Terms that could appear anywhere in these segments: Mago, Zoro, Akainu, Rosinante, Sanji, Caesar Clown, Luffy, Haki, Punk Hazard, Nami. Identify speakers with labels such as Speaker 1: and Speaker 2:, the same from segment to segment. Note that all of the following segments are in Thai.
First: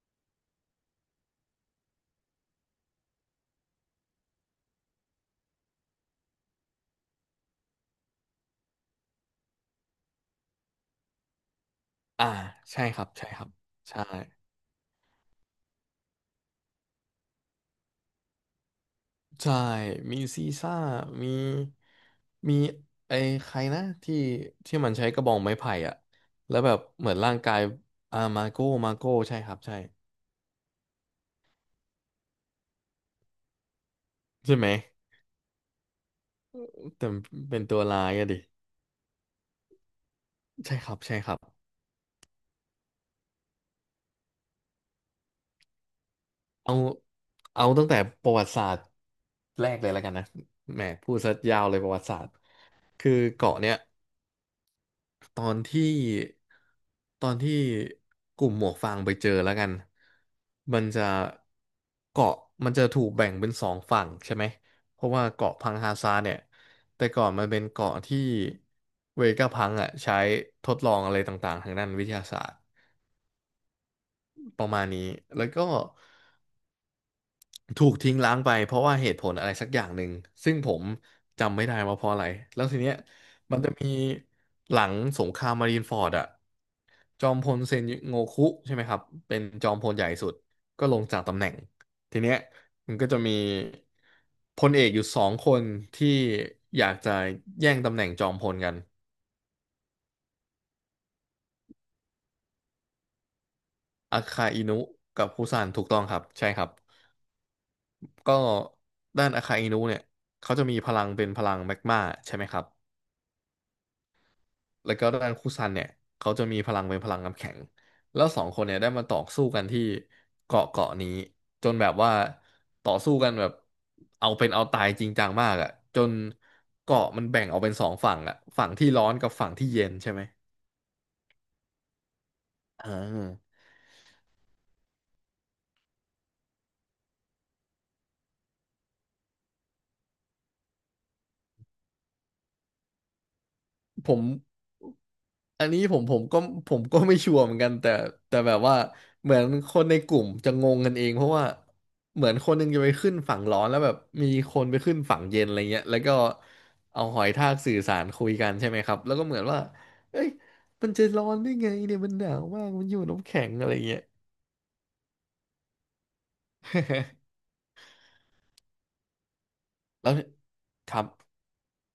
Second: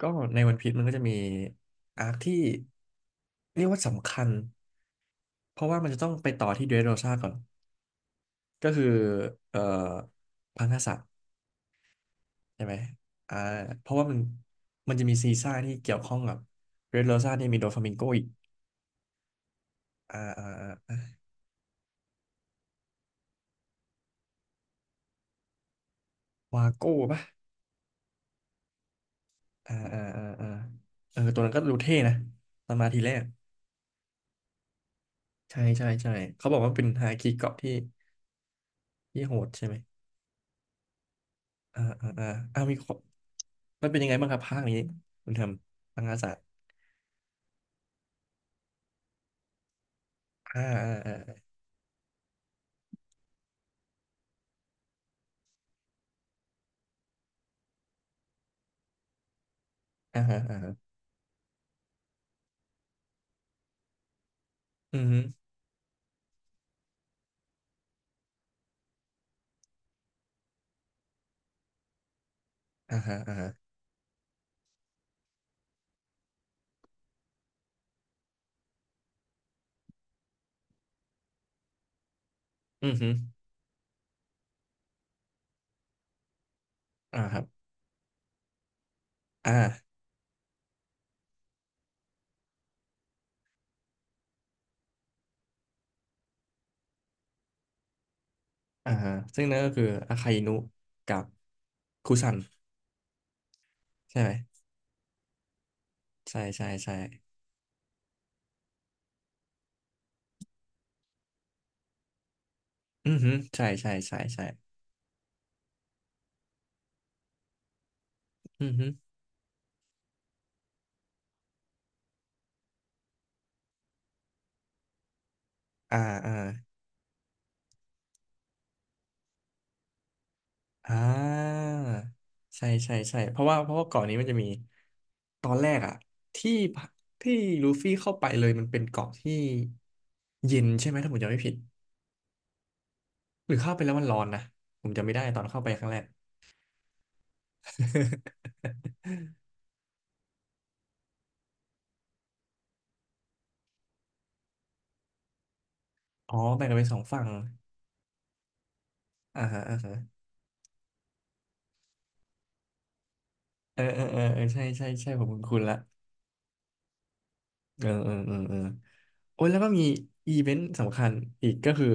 Speaker 1: ก็ในวันพีชมันก็จะมีอาร์คที่เรียกว่าสำคัญเพราะว่ามันจะต้องไปต่อที่เดรสโรซาก่อนก็คือเอ่อพังกษัตริย์
Speaker 2: อ่า
Speaker 1: ใช่ไหม
Speaker 2: ใช่ครับใช่
Speaker 1: อ่า
Speaker 2: ครับ
Speaker 1: เพราะ
Speaker 2: ใช่
Speaker 1: ว่ามันจะมีซีซ่าที่เกี่ยวข้องกับเดรสโรซาเนี่ยมีโดฟามิงโกอีก
Speaker 2: ใช่
Speaker 1: อ่า
Speaker 2: มีซี
Speaker 1: อ่าอ่า
Speaker 2: ซ่า
Speaker 1: อ่า
Speaker 2: มีมีไอ้ใครนะที่ที่มันใช้กระบองไม้ไผ่อะแล้ว
Speaker 1: วา
Speaker 2: แบบ
Speaker 1: โก้
Speaker 2: เหมือน
Speaker 1: ปะ
Speaker 2: ร่างกายอ่ามาโก้มาโก้ใช่ครับ
Speaker 1: อ่า
Speaker 2: ใช่
Speaker 1: อ่าอ่าอ่าเออตัวนั้นก็ดูเท่นะตอนมาทีแรก
Speaker 2: ใช่ไหม
Speaker 1: ใช่ใช่ใช่เขาบอกว่าเป็น
Speaker 2: แต่
Speaker 1: ฮาคิเกาะ
Speaker 2: เป็น
Speaker 1: ที่
Speaker 2: ตัวร้ายอะดิ
Speaker 1: ที่โหดใช่ไหม
Speaker 2: ใช่ครับใช่ครับ
Speaker 1: อ่าอ่าอ่าอ่ามีข้อมันเป็นยังไงบ้างครับภาคนี้คุณทำพังกษัตริย์
Speaker 2: เอาเอาตั้งแต่ประวัติศาสตร์แรกเลยแล้วกันนะ
Speaker 1: อ่
Speaker 2: แหมพูด
Speaker 1: า
Speaker 2: ซะยาวเลยประวัติศาสตร์คือเกาะเนี้ย ตอนที่ตอนที่กลุ่มหมวกฟางไปเจอแล้วกัน
Speaker 1: อ่าอ่าอ่าฮะอ่าฮะ
Speaker 2: มันจะเกาะมันจะถูกแบ่งเป็นสองฝั่งใช่ไหม
Speaker 1: อื
Speaker 2: เพ
Speaker 1: ม
Speaker 2: ราะ
Speaker 1: ฮึ
Speaker 2: ว่าเกาะพังฮาซาเนี่ยแต่ก่อนมันเป็นเกาะที่เวก้าพังอ่ะใช้ทดลองอะไรต่างๆทางด้านวิทยาศาสตร์
Speaker 1: อ่าฮะอ่าฮะ
Speaker 2: ประมาณนี้แล้วก็ ถูกทิ้งล้างไปเพราะว่าเหตุผลอะไรสักอย่างหนึ่งซึ่งผมจำไม่ได้ว่าเพราะอะไรแล้วที
Speaker 1: อื
Speaker 2: เนี้
Speaker 1: ม
Speaker 2: ย
Speaker 1: ฮึ
Speaker 2: มันจะมีหลังสงครามมารีนฟอร์ดอะ
Speaker 1: อ่า
Speaker 2: จอ
Speaker 1: ค
Speaker 2: ม
Speaker 1: รับ
Speaker 2: พลเซนโงคุใช่ไหมครับเป็น
Speaker 1: อ่า
Speaker 2: จอมพลใหญ่สุดก็ลงจากตำแหน่งทีเนี้ยมันก็จะมีพลเอกอยู่สองคนที่อยากจะแย่งตำแหน่งจอมพลกัน
Speaker 1: อ่าฮะซึ่งนั่นก็คืออาคาอินุกับคุซัน
Speaker 2: อา
Speaker 1: ใช่ไหม
Speaker 2: คาอินุกับฮุซันถูกต้องครับ
Speaker 1: ใช่
Speaker 2: ใช่ค
Speaker 1: ใช่
Speaker 2: รับ
Speaker 1: ใช่
Speaker 2: ก็ด้านอาคาอินุเนี่ยเขาจะมีพลังเป็นพลังแมกมาใช่ไหมครับ
Speaker 1: อืมฮึใช่ใช่ใช่ใช่
Speaker 2: แล้วก็ด้านคุซันเนี่ยเขาจะมีพลังเป็นพลังน้ำแข็งแล้วสองค
Speaker 1: อื
Speaker 2: น
Speaker 1: ม
Speaker 2: เนี่ย
Speaker 1: ฮึ
Speaker 2: ได้มาต่อสู้กันที่เกาะเกาะนี้จนแบบว่าต่อสู้กันแบบเอาเป็นเอาตายจริงจังมากอ่ะ
Speaker 1: อ่า
Speaker 2: จน
Speaker 1: อ่า
Speaker 2: เกาะมันแบ่งออกเป็นสองฝั่งอ่ะฝั่งที่ร้อนกับฝั่งที่เย็นใช่ไหม
Speaker 1: อ่าใช่
Speaker 2: อ่
Speaker 1: ใช่ใช่เพราะว่า
Speaker 2: า
Speaker 1: เพราะว่าเกาะนี้มันจะมีตอนแรกอะที่ที่ลูฟี่เข้าไปเลยมันเป็นเกาะที่เย็นใช่ไหมถ้าผมจำไม่ผิดหรือเข้าไปแล้วมัน
Speaker 2: ผ
Speaker 1: ร้อ
Speaker 2: ม
Speaker 1: นนะผมจำไม่ได้ตอนเข้า
Speaker 2: อั
Speaker 1: ไป
Speaker 2: น
Speaker 1: ค
Speaker 2: นี้
Speaker 1: รั้ง
Speaker 2: ผ
Speaker 1: แร
Speaker 2: ม
Speaker 1: ก
Speaker 2: ผมก็ผมก็ไม่ชัวร์เหมือนกันแต่แบบว่า เหมือนคนในกลุ่มจะงงกันเองเพราะว่าเหมือนคนหนึงจะไปขึ้นฝั่งร้อนแล้วแบบมีคนไปขึ้นฝั่งเย็นอะไรเงี้ยแล้วก็
Speaker 1: อ๋อแบ่งกันเป็นสอ
Speaker 2: เอา
Speaker 1: ง
Speaker 2: ห
Speaker 1: ฝั่
Speaker 2: อ
Speaker 1: ง
Speaker 2: ยทากสื่อสารคุยกันใช่ไหมครับแล้วก็เหมื
Speaker 1: อ่า
Speaker 2: อนว่า
Speaker 1: ฮะ อ่าฮะ
Speaker 2: เอ้ยมันจะร้อนได้ไงเนี่ยมันหนาวมากมันอยู่น้ำแข็งอะไร
Speaker 1: เออ
Speaker 2: เงี้
Speaker 1: เอ
Speaker 2: ย
Speaker 1: อเออเออใช่ใช่ใช่ผมคุ้นๆละ เออเออเออเออโอ้ย แล้วก็มี
Speaker 2: แล้ว
Speaker 1: อีเวนต์
Speaker 2: ค
Speaker 1: สำ
Speaker 2: รั
Speaker 1: คั
Speaker 2: บ
Speaker 1: ญอีกก็คือ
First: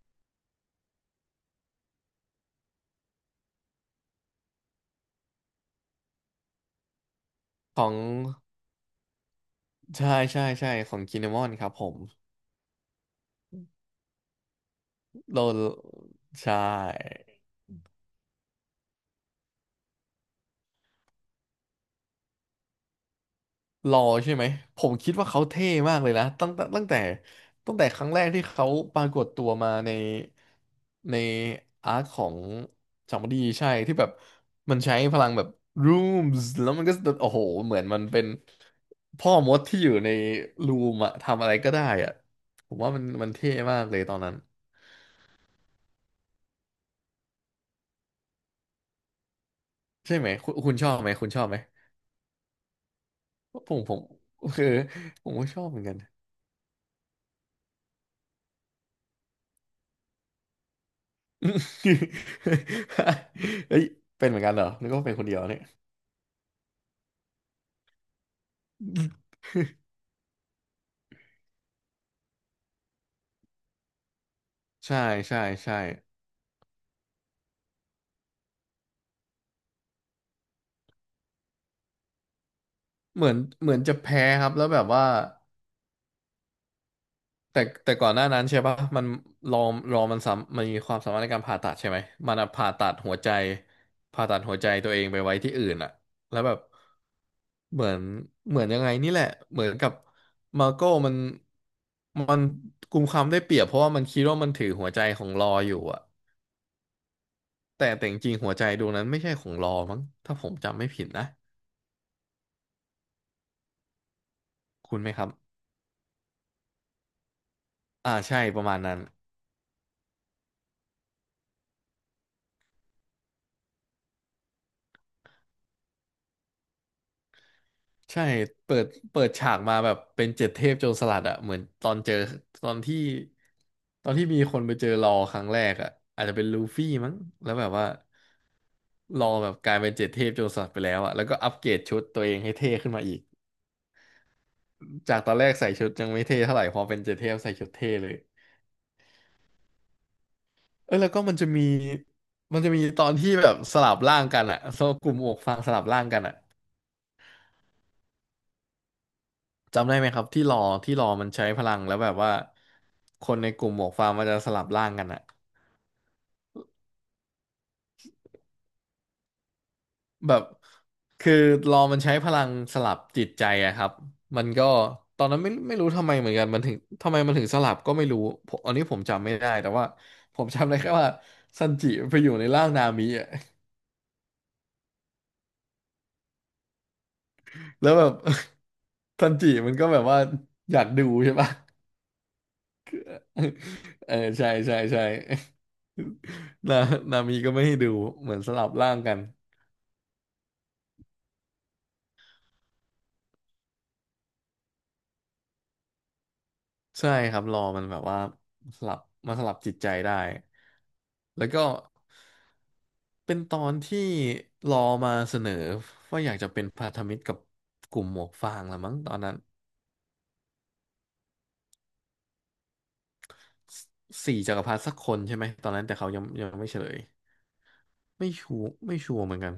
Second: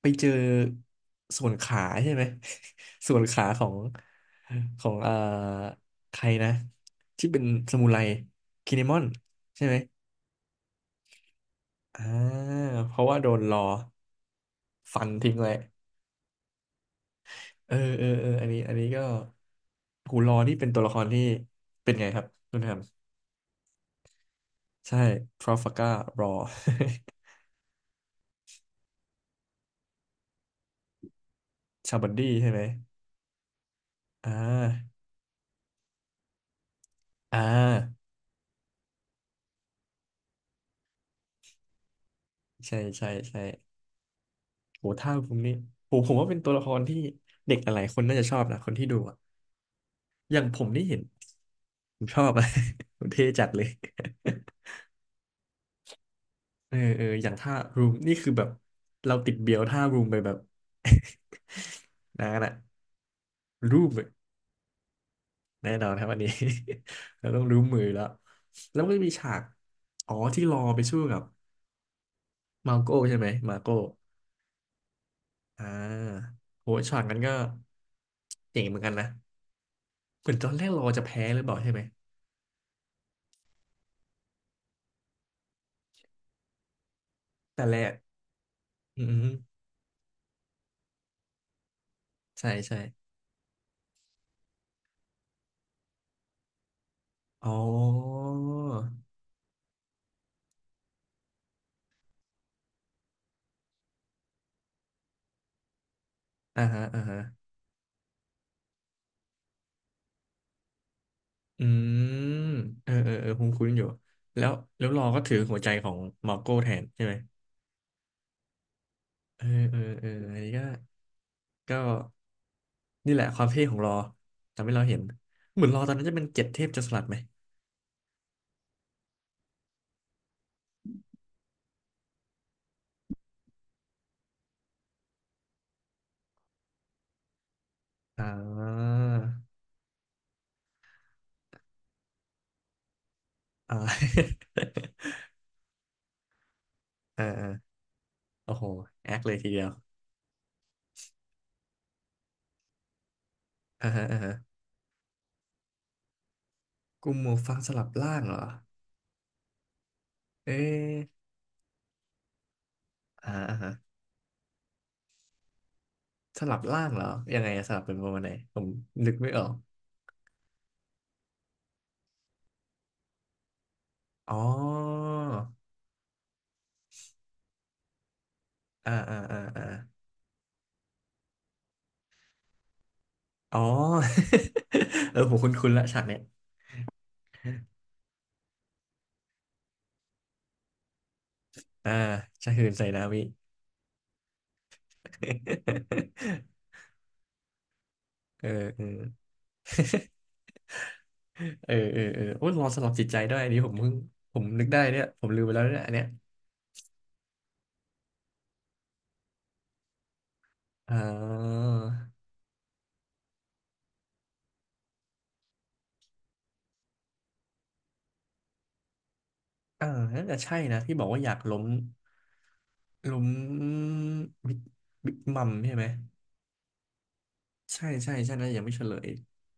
Speaker 1: ไปเจอส่วนขาใช่ไหม ส่วนขาของใครนะที่เป็นส
Speaker 2: ข
Speaker 1: มุ
Speaker 2: อง
Speaker 1: ไรคิเนมอนใช่ไหม
Speaker 2: ใช่ใช่ใช่ของกินมอนครับผม
Speaker 1: อ่า เพราะว่าโดนรอฟันทิ้ง
Speaker 2: โด
Speaker 1: ไว้
Speaker 2: นใช่
Speaker 1: เออเออเออ อันนี้อันนี้ก็หูรอนี่เป็นตัวละครที่เป็นไงครับคุณแฮม
Speaker 2: รอใช่ไหมผม
Speaker 1: ใช่
Speaker 2: คิดว่าเขา
Speaker 1: ทรา
Speaker 2: เท่
Speaker 1: ฟากา
Speaker 2: มา
Speaker 1: ร์
Speaker 2: กเลย
Speaker 1: a อ
Speaker 2: นะตั้งแต่ตั้งแต่ตั้งแต่ครั้งแรกที่เขาปรากฏตัวมาในใน อา
Speaker 1: ชา
Speaker 2: ร์ค
Speaker 1: บัน
Speaker 2: ขอ
Speaker 1: ดี้
Speaker 2: ง
Speaker 1: ใช่ไหม
Speaker 2: จามดีใช่ที่แบบ
Speaker 1: อ่
Speaker 2: มันใช้
Speaker 1: า
Speaker 2: พลังแบบ rooms แล้วมันก็โอ้
Speaker 1: อ่
Speaker 2: โหเหมือนมัน
Speaker 1: า
Speaker 2: เป็นพ่อมดที่อยู่ในรูมอะทำอะไรก็ได้อะผ
Speaker 1: ใช่
Speaker 2: มว่ามัน
Speaker 1: ใช่
Speaker 2: มัน
Speaker 1: ใช่
Speaker 2: เท่มากเลยตอนนั้น
Speaker 1: โหท่าผมนี่โหผมว่าเป็นตัวละครที่เด็กหลายๆคนน่าจะชอบนะคนที่ดูอะ
Speaker 2: ใช่ไหม
Speaker 1: อย่าง
Speaker 2: คุณ
Speaker 1: ผม
Speaker 2: คุณ
Speaker 1: นี่
Speaker 2: ชอ
Speaker 1: เห็
Speaker 2: บ
Speaker 1: น
Speaker 2: ไหมคุณชอบไหม
Speaker 1: ผมชอบอะ ผมเท่จัดเลย
Speaker 2: ผมผมคือผมก็ชอบเหมือนกัน
Speaker 1: เออเอออย่างท่ารูมนี่คือแบบเราติดเบียวท่ารูมไปแบบ นานอะ
Speaker 2: เฮ้
Speaker 1: รู
Speaker 2: ย
Speaker 1: มอะ
Speaker 2: เป็นเหมือนกันเหรอนึกว่าเป็นคนเดียวเนี่ย
Speaker 1: แน่นอนครับอันนี้ เราต้องรู้มือแล้วแล้วมันก็มีฉากอ๋อที่รอไปสู้กับมาโก้ใช่ไหมมาโก้
Speaker 2: ใช่ใช่
Speaker 1: อ่า
Speaker 2: ใช่
Speaker 1: โหช็อตนั้นก็เจ๋งเหมือนกันนะ เหมือนตอนแรกเราจะแพ้หรือเปล่าใช่ไหม
Speaker 2: เหมือนจะแพ้ครับแล้วแบบว่าแต่
Speaker 1: แต่แร
Speaker 2: แต่
Speaker 1: ก
Speaker 2: ก่อนหน้านั้นใช่ปะ
Speaker 1: อื
Speaker 2: มัน
Speaker 1: ม
Speaker 2: รอมันมีความสามารถในการผ่าตัดใช่ไหมมันอะ
Speaker 1: ใช่
Speaker 2: ผ่า
Speaker 1: ใช่
Speaker 2: ตัดหัวใจผ่าตัดหัวใจตัวเองไปไว้ที่อื่นอะแล้วแบบ
Speaker 1: อ๋
Speaker 2: เหมือน
Speaker 1: อ
Speaker 2: เหมือนยังไงนี่แหละเหมือนกับมาโก้มันมันกุมความได้เปรียบเพราะว่ามันคิดว่ามันถือหัวใจของรออยู่อะ
Speaker 1: อ่าฮะอ่าฮะ
Speaker 2: แต่จริงๆหัวใจดวงนั้นไม่ใช่ของรอมั้งถ้าผมจำไม่ผิดนะ
Speaker 1: อืม เออเออเออคุ้นคุ้นอยู่ แล้ว แล้ว
Speaker 2: คุ
Speaker 1: ร
Speaker 2: ณ
Speaker 1: อ
Speaker 2: ไหม
Speaker 1: ก็
Speaker 2: ครับ
Speaker 1: ถือหัวใจของมาร์โก้แทนใช่ไหม
Speaker 2: อ่าใช่ประมาณนั้น
Speaker 1: เออเออเอออันนี้ก็ก็นี่แหละความเท่ของรอทำให้เราเห็น เหมือนรอตอนนั้นจะเป็นเจ็ดเทพจะสลัดไหม
Speaker 2: ใช่เปิดฉากมาแบบเป็นเจ็ดเทพโจรสลัดอะเหมือนตอนเจอตอนที่ตอนที่มีคนไปเจอรอครั้งแรกอะอาจจะเป็นลูฟี่มั้งแล้วแบบว่า
Speaker 1: อ่า
Speaker 2: รอแบบกลายเป็นเจ็ดเทพโจรสลัดไปแล้วอะแล้วก็อัปเกรดชุดตัวเองให้เท่ขึ้นมาอีก
Speaker 1: อ่า
Speaker 2: จากตอนแรกใส่ชุดยังไม่เท่เท่าไหร่พอเป็นเจ็ ด
Speaker 1: ออ
Speaker 2: เทพ
Speaker 1: เออ
Speaker 2: ใส่ชุดเท่เลย
Speaker 1: โอ้โห แอคเลยทีเดียว
Speaker 2: เออแล้วก็มันจะมีตอนที่แบบส
Speaker 1: อ่า
Speaker 2: ลับ
Speaker 1: ฮะอ่า
Speaker 2: ร่าง
Speaker 1: ฮะ
Speaker 2: กันอะโซกลุ่มอกฟางสลับร่างกันอะ
Speaker 1: กลุ่มหมวกฟางสลับล่างเหรอ
Speaker 2: จำได้ไหมครับที่
Speaker 1: เอ๊
Speaker 2: รอที่รอ
Speaker 1: ะ
Speaker 2: มันใช้พลังแล้วแบบว่าค
Speaker 1: อ่า
Speaker 2: นใน
Speaker 1: อ่า
Speaker 2: กลุ่
Speaker 1: ฮะ
Speaker 2: มหมวกฟางมันจะสลับร่างกันอะ
Speaker 1: สลับล่างเหรอยังไงอะสลับเป็นประมาณไหนผมนึกไม่ออก
Speaker 2: แบบคือรอมันใช้พลังสลับจิตใจอะครับ
Speaker 1: อ๋
Speaker 2: มั
Speaker 1: อ
Speaker 2: นก็ตอนนั้นไม่รู้ทำไมเหมือนกันมันถึงทำไมมันถึงสลับก็ไม่รู้ผมอันนี้
Speaker 1: อ่า
Speaker 2: ผม
Speaker 1: อ่า
Speaker 2: จำไม่
Speaker 1: อ่า
Speaker 2: ได้
Speaker 1: อ่า
Speaker 2: แต่ว่าผมจำได้แค่ว่าซันจิไปอยู่ในร่างนามิอะ
Speaker 1: อ๋อ เออผมคุ้นๆละฉากเนี้ย
Speaker 2: แล้วแบบ ซันจิมันก็แบบว่าอยากดูใช่ปะ
Speaker 1: อ่าชาฮืนใส่นามิ
Speaker 2: เออใช่ใช่ใช่ นานามีก็ไม่ให้ดูเหมือน
Speaker 1: เออ
Speaker 2: สลับร่างกัน
Speaker 1: เออเออเออเออโอ้ยรอสลับจิตใจด้วยอันนี้ผมเพิ่งผมนึกได้เนี่ยผมลืมไปแล้วเนี่ยอันเนี้ย
Speaker 2: ใช่ครับรอมันแบบว่าสลับมาสลับจิตใจได้
Speaker 1: อ่
Speaker 2: แล้วก็
Speaker 1: า
Speaker 2: เป็นตอนที่รอมาเสนอว่าอยากจะเป็นพันธมิตรกับกลุ่มหมวกฟางละมั้งตอนนั้น
Speaker 1: อ่าน่าจะใช่นะที่บอกว่าอยากล้ม
Speaker 2: สสี่จั
Speaker 1: บิ๊ก
Speaker 2: กรพรรดิสักค
Speaker 1: บิ๊ก
Speaker 2: นใช่
Speaker 1: มั
Speaker 2: ไหม
Speaker 1: ม
Speaker 2: ตอ
Speaker 1: ใช่
Speaker 2: น
Speaker 1: ไห
Speaker 2: นั้
Speaker 1: ม
Speaker 2: นแต่เขายังไม่เฉลย
Speaker 1: ใช่ใช่
Speaker 2: ไม่
Speaker 1: ใช่นะ
Speaker 2: ชั
Speaker 1: ยั
Speaker 2: ว
Speaker 1: ง
Speaker 2: ร์
Speaker 1: ไม่เฉล
Speaker 2: ไม่
Speaker 1: ย
Speaker 2: ชัวร์เหมือนกัน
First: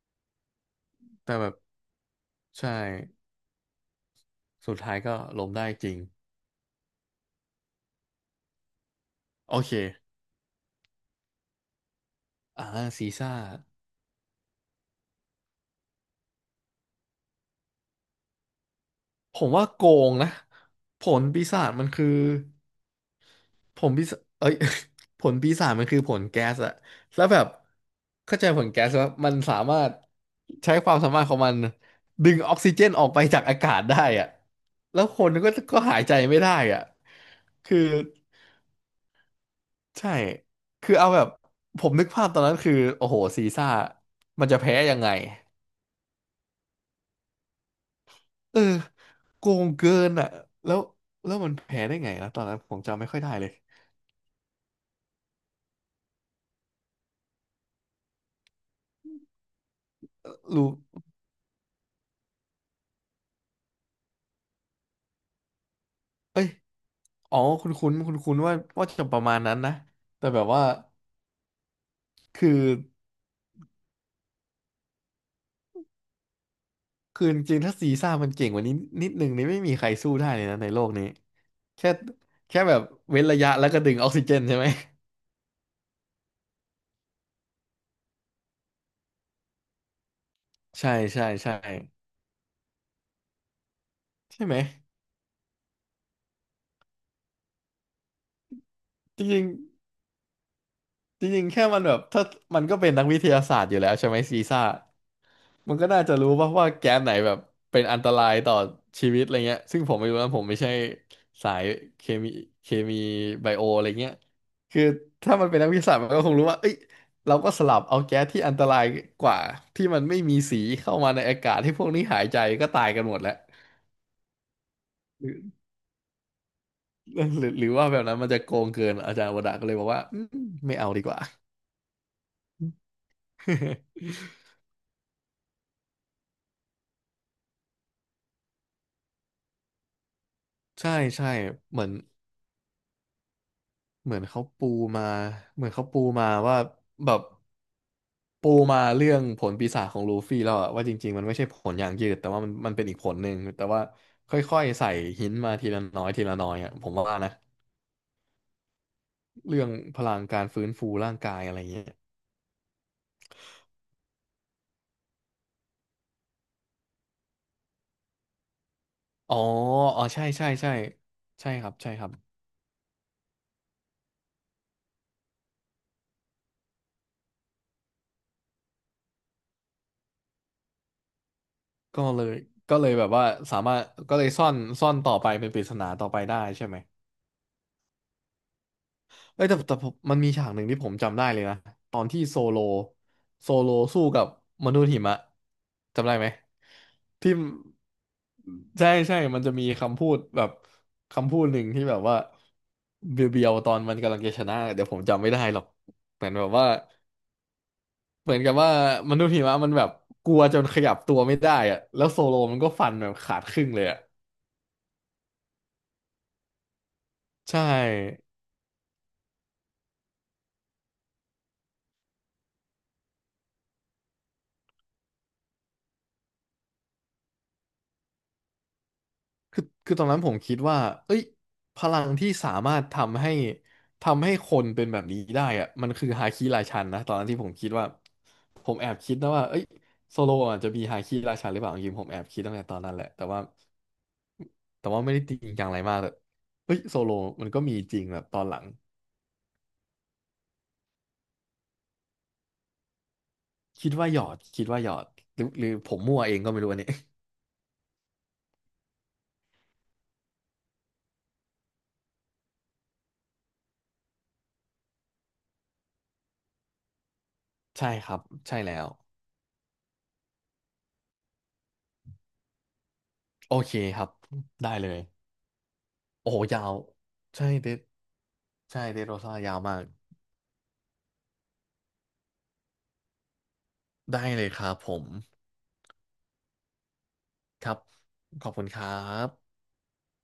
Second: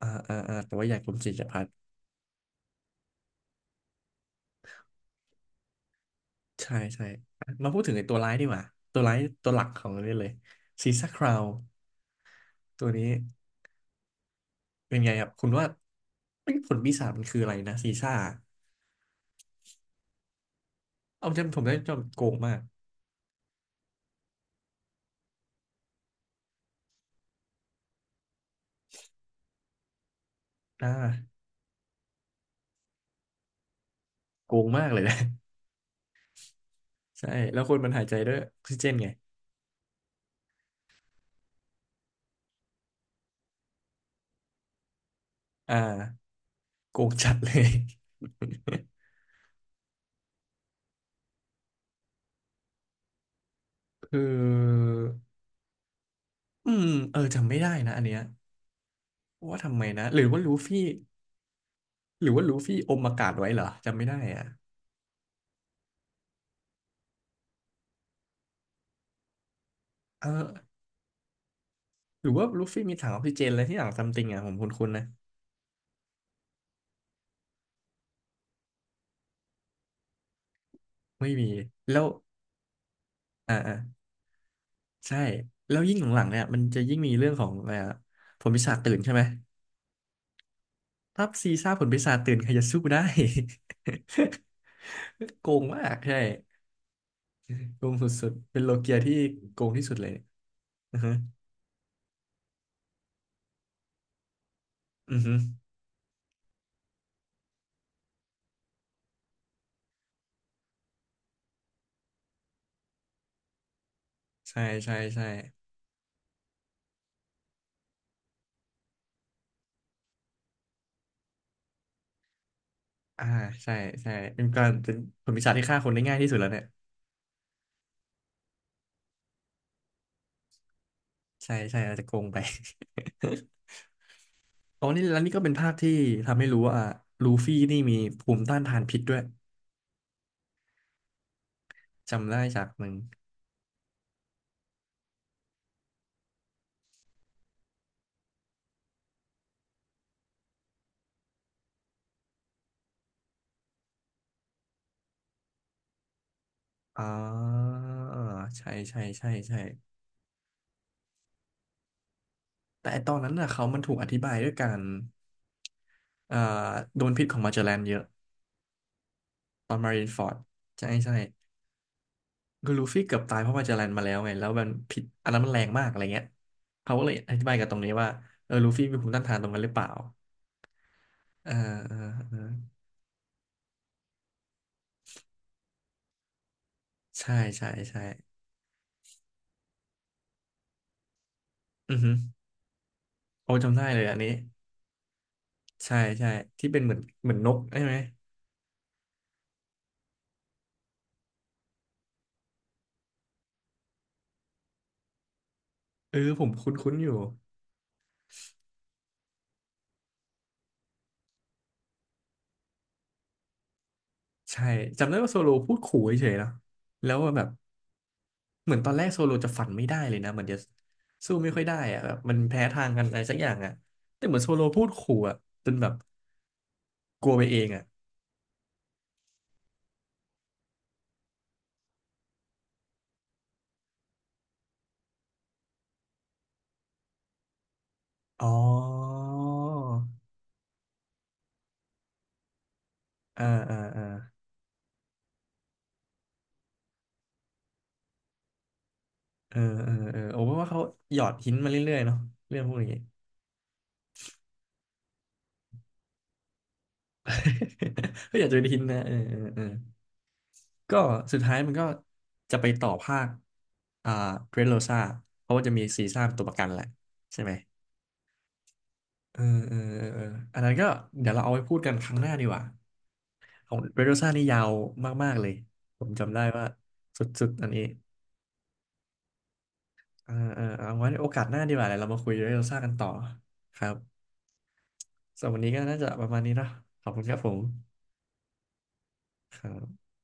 Speaker 1: อ่าอ่าอ่าแต่ว่าอยากรู้จิ
Speaker 2: แต่
Speaker 1: ต
Speaker 2: แบบ
Speaker 1: ภัทร
Speaker 2: ใช่สุดท้ายก็ล้มได้จริง
Speaker 1: ใช่ใช่อ่ะมาพูดถึงไอ้ตัวร้ายดีกว่า ตัวร้ายตัว
Speaker 2: โอ
Speaker 1: หลัก
Speaker 2: เค
Speaker 1: ของเรื่องเลยซีซ่าคราว
Speaker 2: อ่า
Speaker 1: ตัวนี้
Speaker 2: ซีซ่า
Speaker 1: เป็นไงครับคุณว่าเอ้ยผลปีศาจมันคืออะไรนะซีซ่า
Speaker 2: ผมว่าโกงนะผล
Speaker 1: เอา
Speaker 2: ปี
Speaker 1: จำผ
Speaker 2: ศา
Speaker 1: ม
Speaker 2: จ
Speaker 1: ได้
Speaker 2: มันคือ
Speaker 1: จำโกงมาก
Speaker 2: ผลปีศาเอ้ย ผลปีศาจมันคือผลแก๊สอะแล้วแบบเข้าใจผลแก๊สว่ามันสามารถใช้
Speaker 1: อ่
Speaker 2: ความสามารถขอ
Speaker 1: า
Speaker 2: งมันดึงออกซิเจนออกไปจากอากาศได้อะ
Speaker 1: โกงมากเล
Speaker 2: แล้
Speaker 1: ย
Speaker 2: ว
Speaker 1: นะ
Speaker 2: ค นก็หายใจไม่ได้อะ
Speaker 1: ใช่แล้วค
Speaker 2: คื
Speaker 1: น
Speaker 2: อ
Speaker 1: มันหายใจด้วยออกซิเจนไง
Speaker 2: ใช่คือเอาแบบผมนึกภาพตอนนั้นคือโอ้โหซีซ่ามันจะแพ้ยังไง
Speaker 1: อ่าโกงจัดเลย
Speaker 2: เออโกงเกินอะแล้วแล้วมันแพ้ได้ไงนะตอนนั้นผมจำไม่ค่อยได้เลย
Speaker 1: คืออืมเออจำไม่ได้นะอันเนี้ยว่าทำไมนะหรือว่าลู
Speaker 2: รู้
Speaker 1: ฟี่ หรือว่าลูฟี่อมอากาศไว้เหรอจำไม่ได้อ่ะ
Speaker 2: เอ้ย อ๋อคุณคุ้นว่าจะประมาณนั้นนะ
Speaker 1: เอ
Speaker 2: แต่
Speaker 1: อ
Speaker 2: แบบว่า
Speaker 1: หรือว่า
Speaker 2: คือ
Speaker 1: ลูฟี่มีถังออกซิเจนอะไรที่หลังซัมติงอ่ะผมคุ้นๆนะ
Speaker 2: คือจริงๆถ้าซีซ่ามันเก่งกว่านี้นิดนึงนี่ไม่มีใครสู้ได้เลยนะในโลกนี้
Speaker 1: ไม่มี
Speaker 2: แค่
Speaker 1: แล้ว
Speaker 2: แค่แบบเว้นระยะ
Speaker 1: อ่า
Speaker 2: แล้ว
Speaker 1: อ่า
Speaker 2: ก็ดึงออกซิเจนใช่ไหม
Speaker 1: ใช่แล้วยิ่งหลังๆเนี่ยมันจะยิ่งมีเรื่องของอะไรอะผลปีศาจตื่นใช่ไหม
Speaker 2: ใช่
Speaker 1: ถ้า
Speaker 2: ใช่
Speaker 1: ซี
Speaker 2: ใช่
Speaker 1: ซ่าผลปีศาจตื่นใครจะสู้ได้
Speaker 2: ใช่ไหม
Speaker 1: โกงมากใช่โกงสุดๆเป็นโลเกียที่
Speaker 2: จริง
Speaker 1: โกงที่สุดเลยอือฮึ
Speaker 2: ๆจริงๆแค่มันแบบถ้ามันก็เป็นนักวิทยาศาสตร์อยู่แล้วใช่ไหมซีซ่า
Speaker 1: อือฮึ
Speaker 2: มันก็น่าจะรู้ป่ะว่าแก๊สไหนแบบเป็นอันตรายต่อชีวิตอะไรเงี้ยซึ่งผมไม่รู้นะผมไม่ใช่สายเคมีเคมีไบโออะไรเงี้ย
Speaker 1: ใช่
Speaker 2: คือ
Speaker 1: ใช่ใช่
Speaker 2: ถ้ามันเป็นนักวิทยาศาสตร์มันก็คงรู้ว่าเอ้ยเราก็สลับเอาแก๊สที่อันตรายกว่าที่มันไม่มีสีเข้ามาในอากาศให้พวกนี้หายใจก็ตายกันหมด
Speaker 1: อ่า
Speaker 2: แล้ว
Speaker 1: ใช่ใช่เป็นการเป็น
Speaker 2: ห
Speaker 1: ผ
Speaker 2: รื
Speaker 1: ล
Speaker 2: อ
Speaker 1: ปีศาจที่ฆ่าคนได้ง่ายที่สุดแล้วเนี่ย
Speaker 2: หรือว่าแบบนั้นมันจะโกงเกินอาจารย์วดาก็เลยบอกว่าอืมไม่เอาดีกว่า
Speaker 1: ใช่ใช่เราจะโกงไป ตอนนี้แล้วนี่ก็เป็นภาคที่ทำให้รู้ว่าลูฟี่นี่มีภูมิต้านทานพิษด้วย
Speaker 2: ใช่ใช่เหมือน
Speaker 1: จำได้จากหนึ่ง
Speaker 2: เหมือนเขาปูมาเหมือนเขาปูมาว่าแบบปูมาเรื่องผลปีศาจของลูฟี่แล้วอะว่าจริงๆมันไม่ใช่ผลอย่างยืดแต่ว่ามันเป็นอีกผลหนึ่งแต่ว่าค่อยๆใส่หินมาทีละน้อยทีละน้อยอะผม
Speaker 1: อ่
Speaker 2: ว่านะ
Speaker 1: าใช่ใช่ใช่ใช่
Speaker 2: เรื่องพลังการฟื้นฟูร่างกายอะไรเงี้ย
Speaker 1: แต่ไอ้ตอนนั้นน่ะเขามันถูกอธิบายด้วยการเอ่อโดนพิษของมาเจลแลนเยอะ
Speaker 2: อ๋อ
Speaker 1: ตอนมาริ
Speaker 2: อ๋อ
Speaker 1: นฟ
Speaker 2: ใช่
Speaker 1: อร์ด
Speaker 2: ใช่ใช่
Speaker 1: ใช่ใช่
Speaker 2: ใช่ครับใช่ครับ
Speaker 1: คือลูฟี่เกือบตายเพราะมาเจลแลนมาแล้วไงแล้วมันพิษอันนั้นมันแรงมากอะไรเงี้ยเขาก็เลยอธิบายกับตรงนี้ว่าเออลูฟี่มีภูมิต้านทานตรงนั้นหรือเปล่าเออเอ
Speaker 2: ก็
Speaker 1: อ
Speaker 2: เล
Speaker 1: เอ
Speaker 2: ย
Speaker 1: อ
Speaker 2: ก็เลยแบบว่าสามารถก็เลยซ่อนต่อไปเป็นปริศนาต่อไปได้ใช่ไหม
Speaker 1: ใช่ใช่ใช่
Speaker 2: เอ้ยแต่ผมมันมีฉากหนึ่งที่ผมจำได้เลยนะต
Speaker 1: อื
Speaker 2: อ
Speaker 1: อ
Speaker 2: น
Speaker 1: ฮึ
Speaker 2: ที่โซโลโซ
Speaker 1: โอ้
Speaker 2: โล
Speaker 1: จำได้เล
Speaker 2: สู้
Speaker 1: ยอัน
Speaker 2: กับ
Speaker 1: นี้
Speaker 2: มนุษย์หิมะ
Speaker 1: ใช่
Speaker 2: จำได้ไหม
Speaker 1: ใช่ที่เป็นเหมือนเห
Speaker 2: ที่
Speaker 1: มือนนกใช่ไหม
Speaker 2: ใช่ใช่มันจะมีคำพูดแบบคำพูดหนึ่งที่แบบว่าเบียวๆตอนมันกำลังจะชนะเดี๋ยวผมจำไม่ได้หรอก
Speaker 1: เออ
Speaker 2: เหมือน
Speaker 1: ผ
Speaker 2: แบ
Speaker 1: ม
Speaker 2: บ
Speaker 1: ค
Speaker 2: ว่า
Speaker 1: ุ้นๆอยู่
Speaker 2: เหมือนกับว่ามนุษย์หิมะมันแบบกลัวจนขยับตัวไม่ได้อะแล้วโซโลมันก็ฟันแบบขาดครึ่งเลยอะ
Speaker 1: ใช่จำได้ว่าโซโลพูดขู่เฉยๆนะแล้วแบบ
Speaker 2: ใช่
Speaker 1: เหมือนตอนแรกโซโลจะฝันไม่ได้เลยนะเหมือนจะสู้ไม่ค่อยได้อะแบบมันแพ้ทางกันอะไรสักอย่างอะแต่เหมือนโซโลพูดขู่อะจนแบบกลัวไปเองอะ
Speaker 2: คือตอนนั้นผมคิดว่าเอ้ยพลังที่สามารถทำให้คนเป็นแบบนี้ได้อะมันคือฮาคิราชันนะ ตอนนั้นที่ผมคิดว่า
Speaker 1: อ๋อ
Speaker 2: ผมแอบคิดนะว่าเอ้ยโซโลอาจจะมีฮาคิราชันหรือเปล่าจริงๆผมแอบคิดตั้งแต่ตอนนั้นแหละแต่ว่า
Speaker 1: อ่าอ่าอ่า
Speaker 2: แต่ว่าไม่ได้จริงจังอะไรมากเลยเอ้ยโซโลมันก็มีจริงแบบตอนหลัง
Speaker 1: เออเออเออโอ้เพราะว่าเขาหยอดหินมาเรื่อยๆเนาะเรื่องพวกนี้
Speaker 2: คิดว่าหยอดหรือผมมั่วเองก็ไม่รู้อันนี้
Speaker 1: ก็อยากจะเป็นหินนะเออเออเออ ก็สุดท้ายมันก็จะไปต่อภาคอ่าเดรสโรซาเพราะว่าจะมีซีซ่าเป็นตัวประกันแหละใช่ไหม
Speaker 2: ใช่ครับใช่แล้ว
Speaker 1: เออเออเออเอออันนั้นก็เดี๋ยวเราเอาไว้พูดกันครั้งหน้าดีกว่า
Speaker 2: โอ
Speaker 1: ขอ
Speaker 2: เค
Speaker 1: งเดร
Speaker 2: ครั
Speaker 1: ส
Speaker 2: บ
Speaker 1: โรซานี่ยา
Speaker 2: ได้
Speaker 1: ว
Speaker 2: เลย
Speaker 1: มากๆเลยผม
Speaker 2: โอ้
Speaker 1: จำ
Speaker 2: โห
Speaker 1: ได้
Speaker 2: ยา
Speaker 1: ว่า
Speaker 2: ว
Speaker 1: สุ
Speaker 2: ใช่
Speaker 1: ดๆอั
Speaker 2: เด
Speaker 1: น
Speaker 2: ด
Speaker 1: นี้
Speaker 2: ใช่เดดโรซ่ายาวมาก
Speaker 1: เออเออเอาไว้โอกาสหน้าดีกว่าเดี๋ยวเรามาคุยเดรสโรซากันต่อครับ
Speaker 2: ได้เลยครับผม
Speaker 1: สำหรับวันนี้ก็น่าจะประมาณนี้เนอะขอบคุณครับผม
Speaker 2: ครับขอบคุณครั
Speaker 1: ค
Speaker 2: บ
Speaker 1: รับ